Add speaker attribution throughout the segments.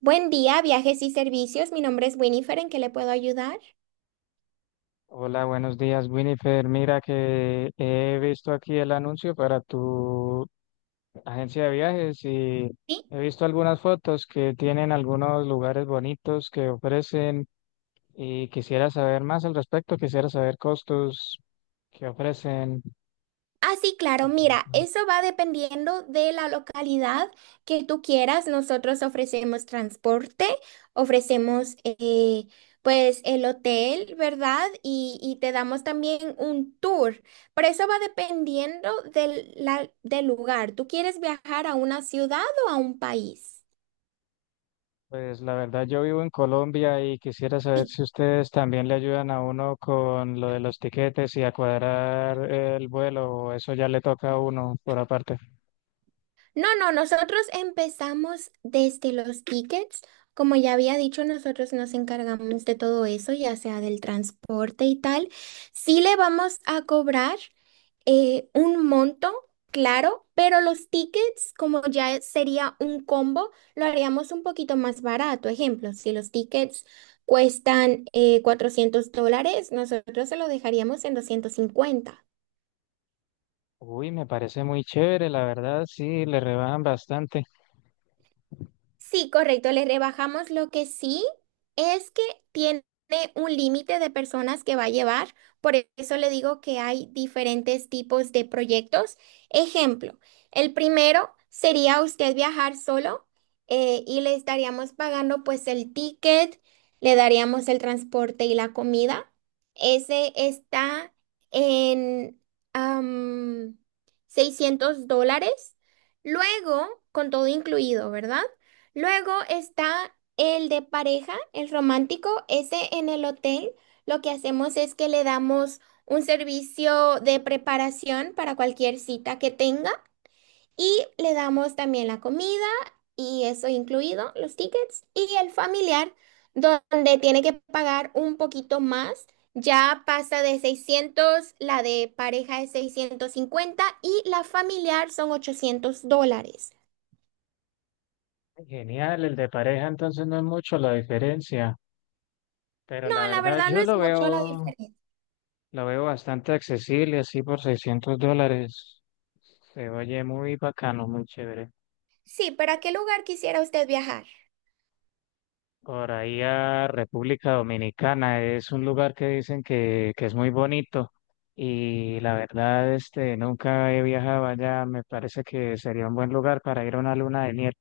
Speaker 1: Buen día, viajes y servicios. Mi nombre es Winifred. ¿En qué le puedo ayudar?
Speaker 2: Hola, buenos días, Winifred. Mira que he visto aquí el anuncio para tu agencia de viajes y
Speaker 1: Sí.
Speaker 2: he visto algunas fotos que tienen algunos lugares bonitos que ofrecen y quisiera saber más al respecto, quisiera saber costos que ofrecen.
Speaker 1: Ah, sí,
Speaker 2: Y,
Speaker 1: claro. Mira, eso va dependiendo de la localidad que tú quieras. Nosotros ofrecemos transporte, ofrecemos pues el hotel, ¿verdad? Y te damos también un tour. Pero eso va dependiendo del lugar. ¿Tú quieres viajar a una ciudad o a un país?
Speaker 2: pues la verdad yo vivo en Colombia y quisiera saber
Speaker 1: Sí.
Speaker 2: si ustedes también le ayudan a uno con lo de los tiquetes y a cuadrar el vuelo o eso ya le toca a uno por aparte.
Speaker 1: No, no, nosotros empezamos desde los tickets. Como ya había dicho, nosotros nos encargamos de todo eso, ya sea del transporte y tal. Sí le vamos a cobrar un monto, claro, pero los tickets, como ya sería un combo, lo haríamos un poquito más barato. Ejemplo, si los tickets cuestan $400, nosotros se lo dejaríamos en 250.
Speaker 2: Uy, me parece muy chévere, la verdad, sí, le rebajan bastante.
Speaker 1: Sí, correcto, le rebajamos lo que sí es que tiene un límite de personas que va a llevar, por eso le digo que hay diferentes tipos de proyectos. Ejemplo, el primero sería usted viajar solo y le estaríamos pagando pues el ticket, le daríamos el transporte y la comida. Ese está en am, $600, luego con todo incluido, ¿verdad? Luego está el de pareja, el romántico. Ese en el hotel lo que hacemos es que le damos un servicio de preparación para cualquier cita que tenga y le damos también la comida y eso incluido, los tickets y el familiar, donde tiene que pagar un poquito más. Ya pasa de 600, la de pareja es 650 y la familiar son $800.
Speaker 2: Genial, el de pareja entonces no es mucho la diferencia, pero
Speaker 1: No,
Speaker 2: la
Speaker 1: la
Speaker 2: verdad
Speaker 1: verdad no
Speaker 2: yo
Speaker 1: es mucho la diferencia.
Speaker 2: lo veo bastante accesible, así por $600. Se oye muy bacano, muy chévere.
Speaker 1: Sí, ¿para qué lugar quisiera usted viajar?
Speaker 2: Por ahí a República Dominicana es un lugar que dicen que es muy bonito y la verdad, este, nunca he viajado allá, me parece que sería un buen lugar para ir a una luna de miel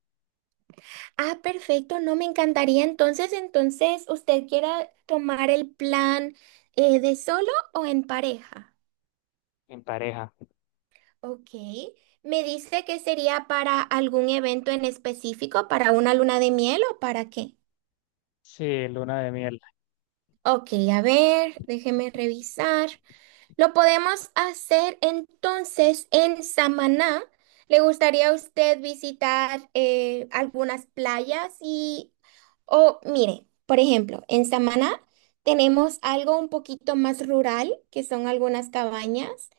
Speaker 1: Ah, perfecto, no me encantaría. Entonces, ¿usted quiera tomar el plan de solo o en pareja?
Speaker 2: en pareja.
Speaker 1: Ok. ¿Me dice que sería para algún evento en específico, para una luna de miel o para qué?
Speaker 2: Sí, luna de miel.
Speaker 1: Ok, a ver, déjeme revisar. Lo podemos hacer entonces en Samaná. ¿Le gustaría a usted visitar algunas playas? Y, o mire, por ejemplo, en Samaná tenemos algo un poquito más rural, que son algunas cabañas.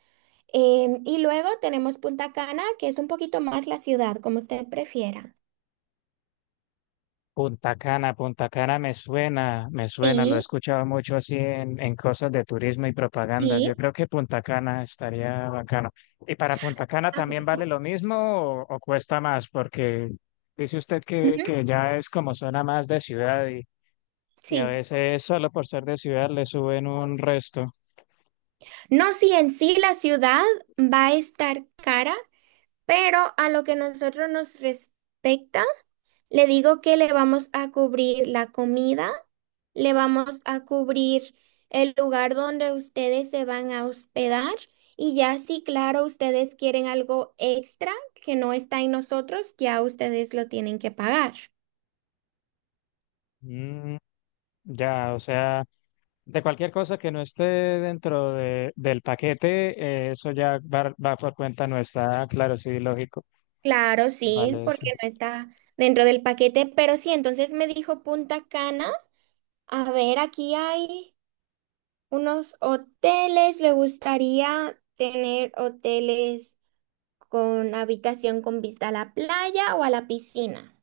Speaker 1: Y luego tenemos Punta Cana, que es un poquito más la ciudad, como usted prefiera.
Speaker 2: Punta Cana, Punta Cana me suena, lo he
Speaker 1: Sí,
Speaker 2: escuchado mucho así en cosas de turismo y propaganda. Yo
Speaker 1: sí.
Speaker 2: creo que Punta Cana estaría bacano. ¿Y para Punta Cana
Speaker 1: Ah,
Speaker 2: también vale
Speaker 1: bueno.
Speaker 2: lo mismo o cuesta más? Porque dice usted que,
Speaker 1: Ujú,
Speaker 2: que ya es como zona más de ciudad y a
Speaker 1: sí.
Speaker 2: veces solo por ser de ciudad le suben un resto.
Speaker 1: No, sí, en sí la ciudad va a estar cara, pero a lo que nosotros nos respecta, le digo que le vamos a cubrir la comida, le vamos a cubrir el lugar donde ustedes se van a hospedar y ya si, claro, ustedes quieren algo extra que no está en nosotros, ya ustedes lo tienen que pagar.
Speaker 2: Mm, ya, o sea. De cualquier cosa que no esté dentro del paquete, eso ya va por cuenta nuestra. Ah, claro, sí, lógico.
Speaker 1: Claro, sí,
Speaker 2: Vale. Sí.
Speaker 1: porque no está dentro del paquete, pero sí, entonces me dijo Punta Cana. A ver, aquí hay unos hoteles. Le gustaría tener hoteles con habitación con vista a la playa o a la piscina.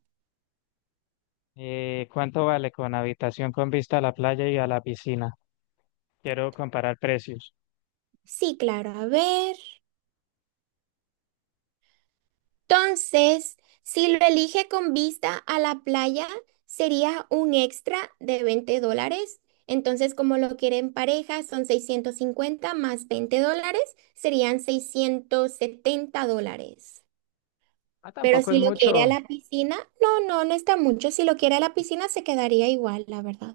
Speaker 2: ¿Cuánto vale con habitación con vista a la playa y a la piscina? Quiero comparar precios.
Speaker 1: Sí, claro, a ver. Entonces, si lo elige con vista a la playa, sería un extra de $20. Entonces, como lo quiere en pareja, son 650 más $20, serían $670.
Speaker 2: Ah,
Speaker 1: Pero
Speaker 2: tampoco
Speaker 1: si
Speaker 2: es
Speaker 1: lo quiere a
Speaker 2: mucho.
Speaker 1: la piscina, no, no, no está mucho. Si lo quiere a la piscina, se quedaría igual, la verdad.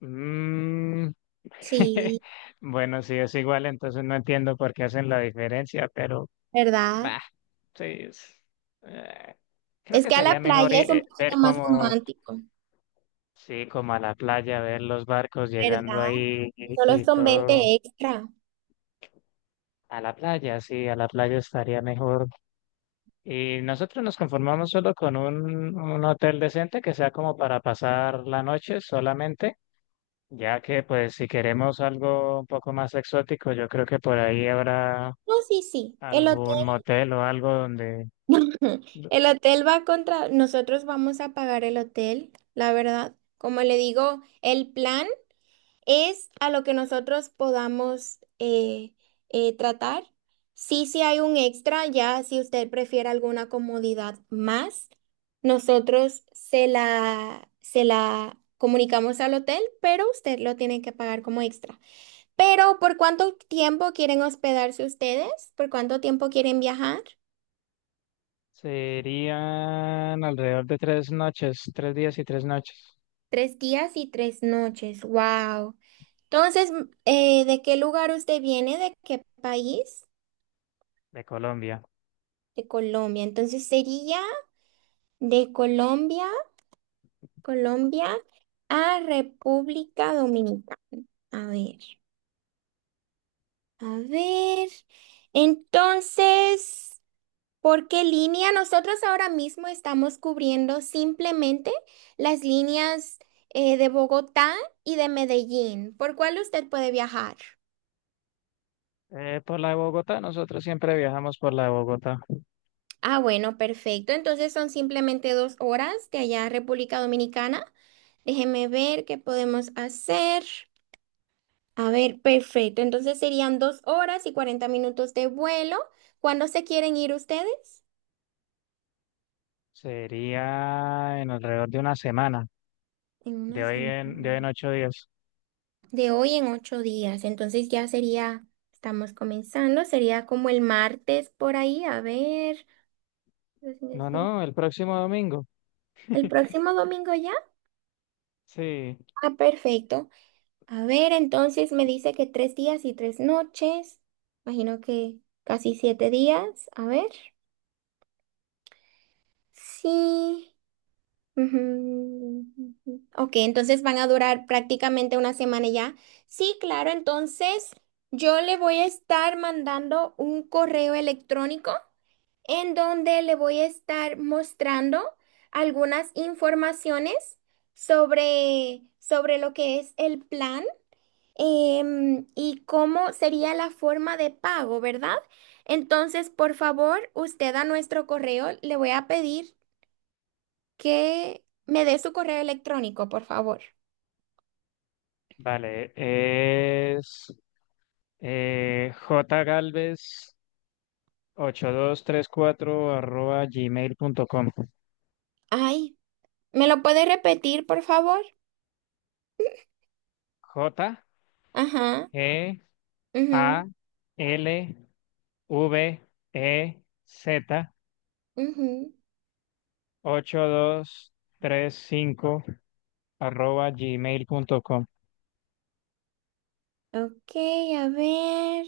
Speaker 2: Mm.
Speaker 1: Sí,
Speaker 2: Bueno, sí, es igual, entonces no entiendo por qué hacen la diferencia, pero
Speaker 1: ¿verdad?
Speaker 2: bah, sí. Eh, creo
Speaker 1: Es
Speaker 2: que
Speaker 1: que a
Speaker 2: sería
Speaker 1: la
Speaker 2: mejor
Speaker 1: playa es
Speaker 2: ir,
Speaker 1: un
Speaker 2: ver
Speaker 1: poquito más
Speaker 2: cómo.
Speaker 1: romántico,
Speaker 2: Sí, como a la playa, ver los barcos llegando
Speaker 1: ¿verdad?
Speaker 2: ahí y,
Speaker 1: Solo
Speaker 2: y
Speaker 1: son 20
Speaker 2: todo.
Speaker 1: extra.
Speaker 2: A la playa, sí, a la playa estaría mejor. Y nosotros nos conformamos solo con un hotel decente que sea como para pasar la noche solamente, ya que pues si queremos algo un poco más exótico, yo creo que por ahí habrá
Speaker 1: No, sí, sí. El hotel,
Speaker 2: algún motel o algo donde
Speaker 1: el hotel va contra, nosotros vamos a pagar el hotel, la verdad. Como le digo, el plan es a lo que nosotros podamos tratar. Sí, sí hay un extra, ya si usted prefiere alguna comodidad más, nosotros se la comunicamos al hotel, pero usted lo tiene que pagar como extra. Pero, ¿por cuánto tiempo quieren hospedarse ustedes? ¿Por cuánto tiempo quieren viajar?
Speaker 2: serían alrededor de 3 noches, 3 días y 3 noches
Speaker 1: 3 días y 3 noches. Wow. Entonces, ¿de qué lugar usted viene? ¿De qué país?
Speaker 2: de Colombia.
Speaker 1: De Colombia. Entonces sería de Colombia a República Dominicana. A ver, a ver. Entonces, ¿por qué línea? Nosotros ahora mismo estamos cubriendo simplemente las líneas de Bogotá y de Medellín. ¿Por cuál usted puede viajar?
Speaker 2: Por la de Bogotá, nosotros siempre viajamos por la de Bogotá.
Speaker 1: Ah, bueno, perfecto. Entonces son simplemente dos horas de allá a República Dominicana. Déjeme ver qué podemos hacer. A ver, perfecto. Entonces serían 2 horas y 40 minutos de vuelo. ¿Cuándo se quieren ir ustedes?
Speaker 2: Sería en alrededor de una semana,
Speaker 1: En una
Speaker 2: de hoy en
Speaker 1: semana.
Speaker 2: 8 días.
Speaker 1: De hoy en 8 días. Entonces ya sería, estamos comenzando, sería como el martes por ahí. A ver,
Speaker 2: No, no, el próximo domingo.
Speaker 1: ¿el próximo domingo ya?
Speaker 2: Sí,
Speaker 1: Ah, perfecto. A ver, entonces me dice que 3 días y 3 noches. Imagino que casi 7 días. A ver. Sí. Ujú, ujú. Ok, entonces van a durar prácticamente una semana ya. Sí, claro, entonces yo le voy a estar mandando un correo electrónico en donde le voy a estar mostrando algunas informaciones sobre lo que es el plan y cómo sería la forma de pago, ¿verdad? Entonces, por favor, usted a nuestro correo le voy a pedir que me dé su correo electrónico, por favor.
Speaker 2: vale, es jgalvez8234@gmail.com.
Speaker 1: Ay, ¿me lo puede repetir, por favor?
Speaker 2: J
Speaker 1: Ajá.
Speaker 2: G A
Speaker 1: Mhm,
Speaker 2: L V E Z
Speaker 1: mhm.
Speaker 2: ocho dos tres cinco arroba gmail.com.
Speaker 1: Ok, a ver.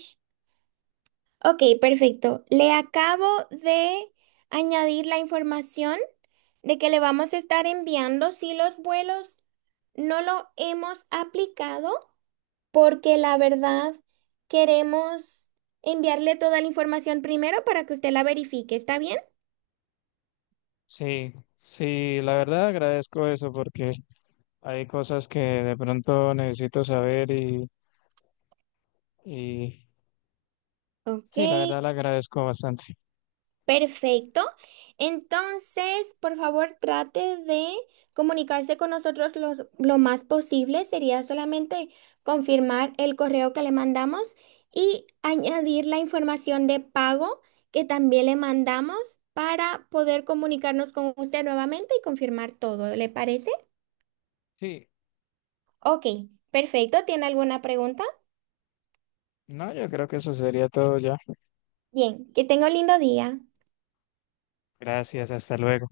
Speaker 1: Ok, perfecto. Le acabo de añadir la información de que le vamos a estar enviando si los vuelos no lo hemos aplicado porque la verdad queremos enviarle toda la información primero para que usted la verifique. ¿Está bien?
Speaker 2: Sí, sí, la verdad agradezco eso porque hay cosas que de pronto necesito saber y
Speaker 1: Ok.
Speaker 2: sí, la verdad la agradezco bastante.
Speaker 1: Perfecto. Entonces, por favor, trate de comunicarse con nosotros lo más posible. Sería solamente confirmar el correo que le mandamos y añadir la información de pago que también le mandamos para poder comunicarnos con usted nuevamente y confirmar todo. ¿Le parece?
Speaker 2: Sí,
Speaker 1: Ok, perfecto. ¿Tiene alguna pregunta?
Speaker 2: no, yo creo que eso sería todo ya.
Speaker 1: Bien, que tenga un lindo día.
Speaker 2: Gracias, hasta luego.